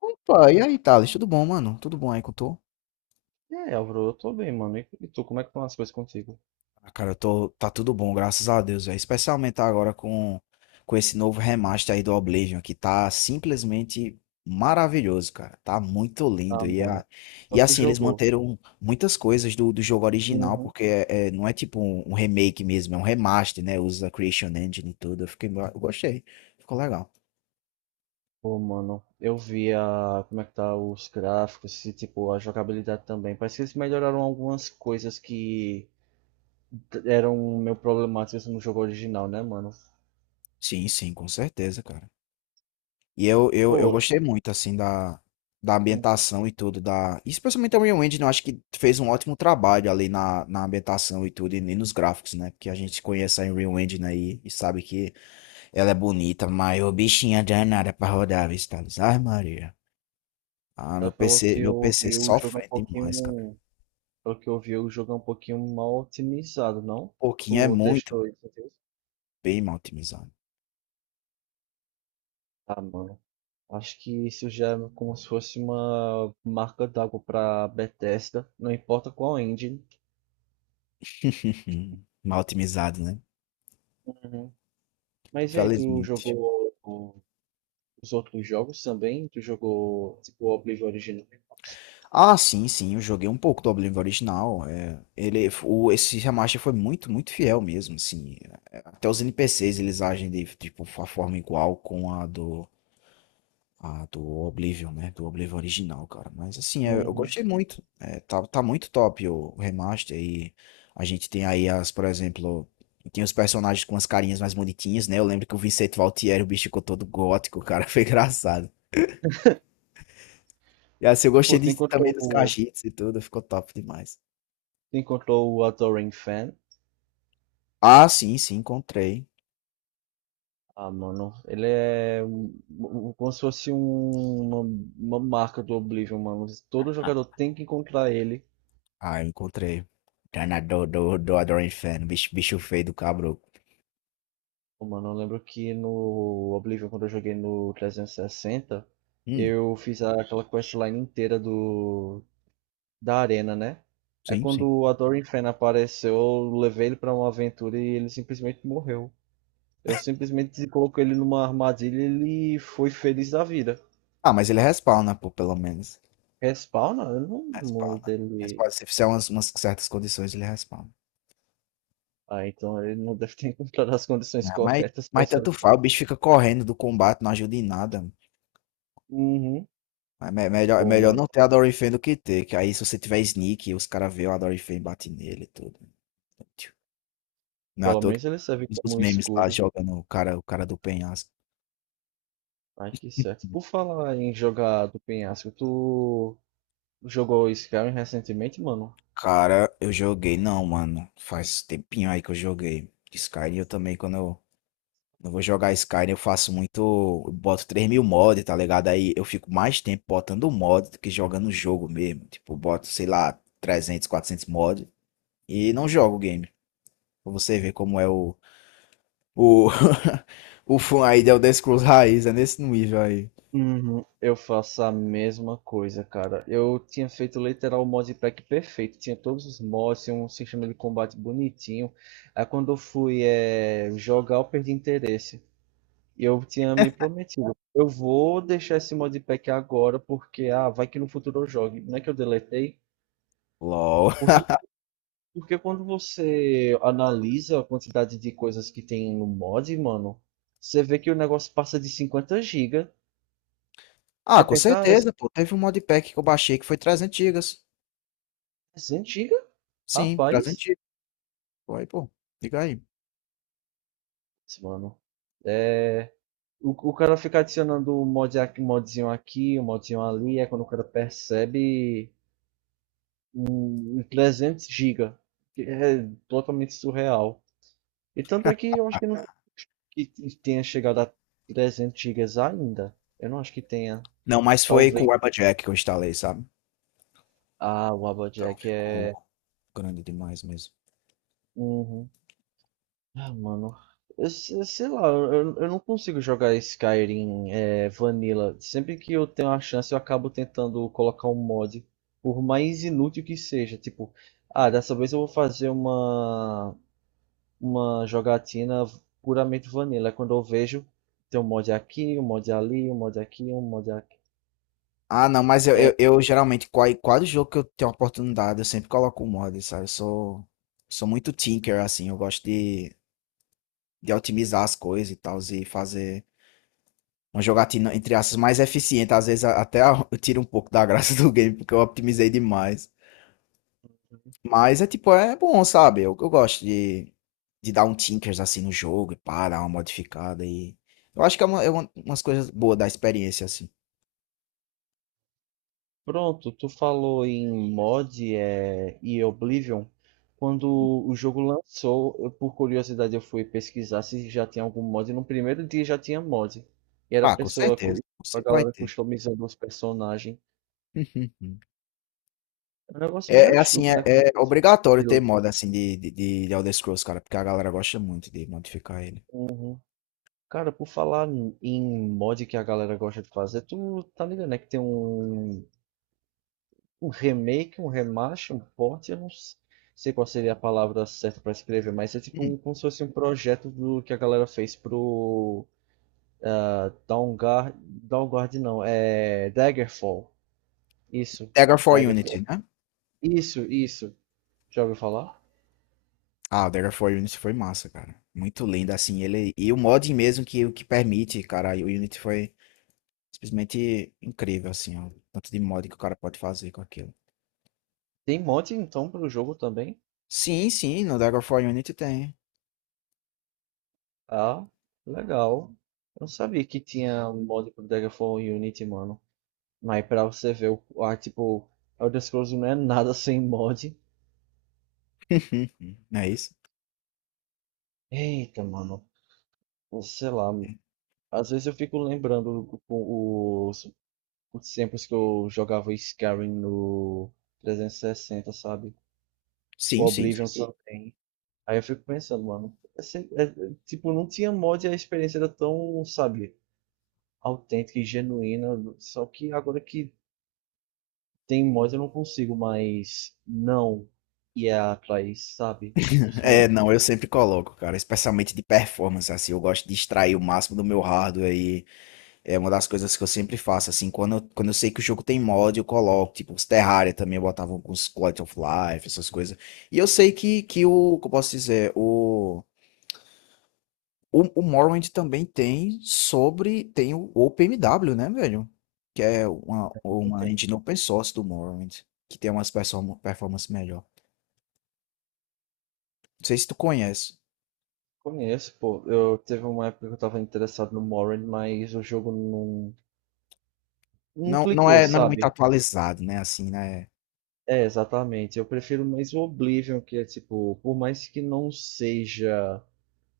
Opa, e aí, Thales? Tudo bom, mano? Tudo bom aí com tu? É, Álvaro, eu tô bem, mano. E tu, como é que estão as coisas contigo? Ah, cara, tá tudo bom, graças a Deus, velho. Especialmente agora com esse novo remaster aí do Oblivion, que tá simplesmente maravilhoso, cara. Tá muito lindo. Ah, E, mano. a, Então e tu assim, eles jogou. manteram muitas coisas do jogo original, Uhum. porque não é tipo um remake mesmo, é um remaster, né? Usa a Creation Engine e tudo. Eu gostei. Ficou legal. Pô, mano, eu vi a, como é que tá os gráficos e, tipo, a jogabilidade também. Parece que eles melhoraram algumas coisas que eram meio problemáticas no jogo original, né, mano? Sim, sim, com certeza, cara. E eu Pô, gostei muito, assim, da, da ambientação e tudo, da. Especialmente a Real Engine, eu acho que fez um ótimo trabalho ali na ambientação e tudo, e nem nos gráficos, né? Porque a gente conhece a Unreal Engine aí e sabe que ela é bonita, mas o bichinho é danada pra rodar, viu, Thales? Ai, Maria. Ah, ela meu falou que PC, meu eu PC vi o jogo um sofre demais, cara. pouquinho. Pelo que eu vi, o jogo é um pouquinho mal otimizado, não? Pouquinho é Tu muito testou isso? Entendeu? bem mal otimizado. Ah, mano. Acho que isso já é como se fosse uma marca d'água para Bethesda, não importa qual engine. Mal otimizado, né? Uhum. Mas e aí, tu Felizmente. jogou os outros jogos também? Tu jogou tipo, o Oblivion original? Ah, sim, sim, eu joguei um pouco do Oblivion original. Ele, o, esse remaster foi muito fiel mesmo, assim. Até os NPCs eles agem de tipo a forma igual com a do Oblivion, né? Do Oblivion original, cara. Mas assim, é, eu Uhum. gostei muito. Tá, tá muito top o remaster e a gente tem aí as, por exemplo, tem os personagens com as carinhas mais bonitinhas, né? Eu lembro que o Vicente Valtieri, o bicho ficou todo gótico, cara, foi engraçado. E assim, eu gostei Pô, de, também dos cachitos e tudo, ficou top demais. tu encontrou o Adoring Fan? Ah, sim, sim, encontrei. Ah, mano, ele é como se fosse uma marca do Oblivion, mano. Todo Ah, jogador tem que encontrar ele. ah, eu encontrei. Treinador do Adoran Inferno, bicho, bicho feio do cabro. Pô, mano, eu lembro que no Oblivion, quando eu joguei no 360, Hum, eu fiz aquela questline inteira do da arena, né? É sim, quando sim. o Adoring Fen apareceu, eu levei ele pra uma aventura e ele simplesmente morreu. Eu simplesmente coloquei ele numa armadilha e ele foi feliz da vida. Ah, mas ele respawna, pô, pelo menos. Respawna? Eu não lembro Respawna. dele. Respawna. Se fizer umas, umas certas condições, ele respawna. Ah, então ele não deve ter encontrado as condições Ah, corretas pra mas esse tanto respawn. faz, o bicho fica correndo do combate, não ajuda em nada. Uhum. Mas me- é Pô, melhor mano, não ter Adoring Fan do que ter, que aí se você tiver sneak, os caras veem o Adoring Fan e batem nele e tudo. Não é à pelo toa que menos ele serve os como um memes lá escudo. jogando o cara do penhasco. Ai, que certo. Por falar em jogar do penhasco, tu jogou Skyrim recentemente, mano? Cara, eu joguei, não, mano. Faz tempinho aí que eu joguei. Skyrim, eu também, quando eu vou jogar Skyrim, eu faço muito. Eu boto 3000 mods, tá ligado? Aí eu fico mais tempo botando mod do que jogando o jogo mesmo. Tipo, eu boto, sei lá, 300, 400 mods e não jogo o game. Pra você ver como é o. O, o fã aí de Elder Scrolls raiz, é nesse nível aí. Uhum, eu faço a mesma coisa, cara. Eu tinha feito literal o modpack perfeito, tinha todos os mods, tinha um sistema de combate bonitinho. Aí quando eu fui jogar, eu perdi interesse. E eu tinha me prometido, eu vou deixar esse modpack agora porque ah, vai que no futuro eu jogue. Não é que eu deletei, LOL. porque porque quando você analisa a quantidade de coisas que tem no mod, mano, você vê que o negócio passa de 50 gigas. Ah, Você com pensa, ah, certeza, pô. Teve um modpack que eu baixei que foi 300 gigas. é 100 giga? Sim, 300 Rapaz, gigas. Pô, aí, pô, liga aí. mano. É, o cara fica adicionando um mod, um modzinho aqui, um modzinho ali, é quando o cara percebe 300 gigas, que é totalmente surreal. E tanto é que eu acho que não que tenha chegado a 300 gigas ainda. Eu não acho que tenha. Não, mas foi com o Talvez. Warpajack que eu instalei, sabe? Ah, o Então Applejack é. ficou grande demais mesmo. Uhum. Ah, mano. Eu, se- sei lá, eu não consigo jogar Skyrim Vanilla. Sempre que eu tenho a chance, eu acabo tentando colocar um mod, por mais inútil que seja. Tipo, ah, dessa vez eu vou fazer uma jogatina puramente Vanilla. É quando eu vejo, tem um mod aqui, um mod ali, um mod aqui, um mod aqui. Ah, não, mas É, eu geralmente, qual- quase jogo que eu tenho oportunidade, eu sempre coloco o mod, sabe? Sou muito tinker, assim, eu gosto de otimizar as coisas e tal, e fazer uma jogatina, entre aspas, mais eficiente. Às vezes a- até a- eu tiro um pouco da graça do game, porque eu otimizei demais. Mas é tipo, é bom, sabe? Eu gosto de dar um tinkers assim no jogo e pá, dar uma modificada e. Eu acho que é uma- umas coisas boas da experiência, assim. Pronto, tu falou em mod e Oblivion. Quando o jogo lançou, eu, por curiosidade, eu fui pesquisar se já tinha algum mod. No primeiro dia já tinha mod. E era a Ah, com pessoa, certeza. a Sempre vai galera ter. customizando os personagens. É um negócio bem É, é assim, astuto, é, né? Como é pessoa. obrigatório ter moda assim de Elder Scrolls, cara, porque a galera gosta muito de modificar ele. Uhum. Cara, por falar em mod que a galera gosta de fazer, tu tá ligado, né? Que tem um um remake, um remaster, um port, eu não sei qual seria a palavra certa pra escrever, mas é tipo um, Hum, como se fosse um projeto do que a galera fez pro Downguard, Downguard não, é Daggerfall. Isso, Dagger for Unity, Daggerfall. né? Isso, isso. Já ouviu falar? Ah, o Dagger for Unity foi massa, cara. Muito lindo, assim, ele. E o mod mesmo que, o que permite, cara, o Unity foi simplesmente incrível, assim, ó. Tanto de mod que o cara pode fazer com aquilo. Tem mod então pro jogo também? Sim, sim, no Dagger for Unity tem. Ah, legal. Eu não sabia que tinha mod pro Daggerfall e Unity, mano. Mas pra você ver, o, ah, tipo, Elder Scrolls não é nada sem mod. Não é isso? Eita, mano. Sei lá, às vezes eu fico lembrando os, os tempos que eu jogava Skyrim no 360, sabe? O Sim. Oblivion. Sim. Só. Aí eu fico pensando, mano, tipo, não tinha mod e a experiência era tão, sabe, autêntica e genuína. Só que agora que tem mod eu não consigo mais não ir atrás, sabe? Os É, mods não, eu sempre coloco, cara, especialmente de performance, assim, eu gosto de extrair o máximo do meu hardware. É uma das coisas que eu sempre faço, assim, quando eu sei que o jogo tem mod, eu coloco, tipo, os Terraria também, eu botava alguns Quality of Life, essas coisas. E eu sei que o, que eu posso dizer, o Morrowind também tem sobre, tem o OpenMW, né, velho? Que é que não uma tem. engine open source do Morrowind, que tem umas perso- performance melhor. Não sei se tu conhece. Conheço, pô. Eu teve uma época que eu tava interessado no Morrowind, mas o jogo não, não Não, clicou, não é muito sabe? atualizado, né, assim, né? É, exatamente. Eu prefiro mais o Oblivion, que é tipo, por mais que não seja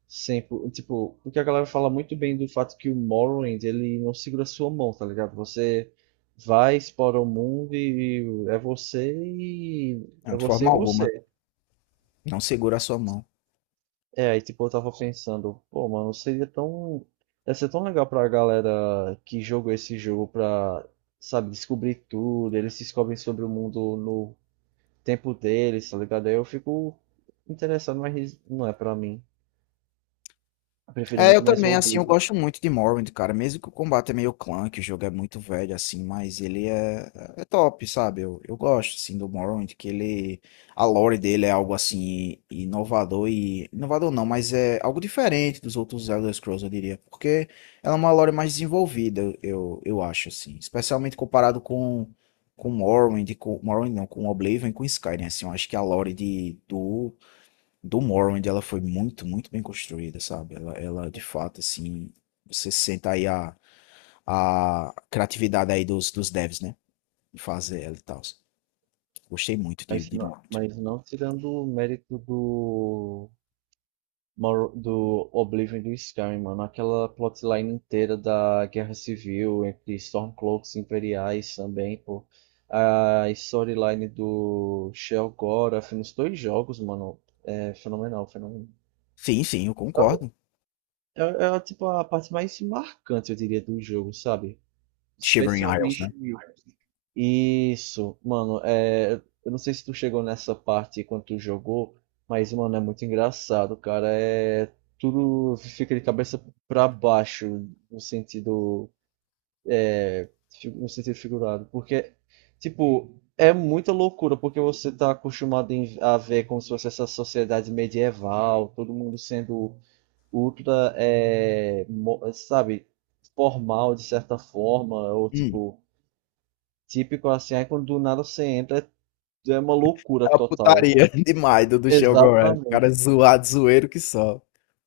sempre, tipo, porque a galera fala muito bem do fato que o Morrowind, ele não segura a sua mão, tá ligado? Você vai, explora o mundo e é você e é Não, de você e forma alguma, você. não segura a sua mão. É, aí tipo, eu tava pensando, pô, mano, seria tão ia ser tão legal pra galera que jogou esse jogo pra, sabe, descobrir tudo, eles descobrem sobre o mundo no tempo deles, tá ligado? Aí eu fico interessado, mas não é pra mim. Eu prefiro É, eu muito mais o também, assim, eu Oblivion. gosto muito de Morrowind, cara. Mesmo que o combate é meio clunky, o jogo é muito velho, assim, mas ele é, é top, sabe? Eu gosto, assim, do Morrowind, que ele. A lore dele é algo, assim, inovador e. Inovador não, mas é algo diferente dos outros Elder Scrolls, eu diria. Porque ela é uma lore mais desenvolvida, eu acho, assim. Especialmente comparado com. Com Morrowind, com. Morrowind não, com Oblivion e com Skyrim, assim. Eu acho que a lore do do Morrowind, ela foi muito bem construída, sabe? Ela de fato, assim, você sente aí a criatividade aí dos devs, né? De fazer ela e tal. Gostei muito de Morrowind. Mas não tirando o mérito do, do Oblivion e do Skyrim, mano. Aquela plotline inteira da Guerra Civil entre Stormcloaks e Imperiais também, pô. A storyline do Shel'Gorath nos dois jogos, mano, é fenomenal, fenomenal. Sim, sim, eu concordo. Tipo a parte mais marcante, eu diria, do jogo, sabe? Shivering Isles, né? Especialmente isso, mano, é, eu não sei se tu chegou nessa parte quando tu jogou, mas, mano, é muito engraçado, cara. É, tudo fica de cabeça pra baixo, no sentido, no sentido figurado. Porque, tipo, é muita loucura, porque você tá acostumado a ver como se fosse essa sociedade medieval, todo mundo sendo ultra, é, sabe, formal de certa forma, ou Hum, tipo, típico assim, aí quando do nada você entra é uma é loucura uma total. putaria demais do Shogun. Cara Exatamente. zoado, zoeiro que só.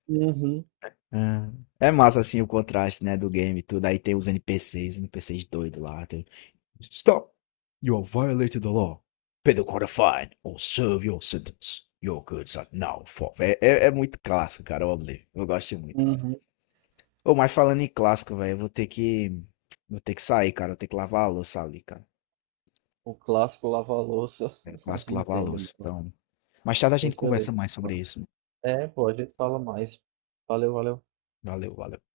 Uhum, Ah, é massa assim o contraste, né, do game e tudo. Aí tem os NPCs, NPCs doido lá. Stop! You have violated the law. Pay the quarter fine or serve your sentence. Your goods are now forfeit. É, é, é muito clássico, cara, o Oblivion. Eu gosto muito, velho. uhum. Ô, mas falando em clássico, velho, eu vou ter que. Vou ter que sair, cara. Eu tenho que lavar a louça ali, cara. O clássico lava-louça, É o a clássico gente lavar a entende, louça. mano. Então. Mais tarde a gente Pois conversa beleza. mais sobre Mano. isso. É, pô, a gente fala mais. Valeu, valeu. Valeu, valeu.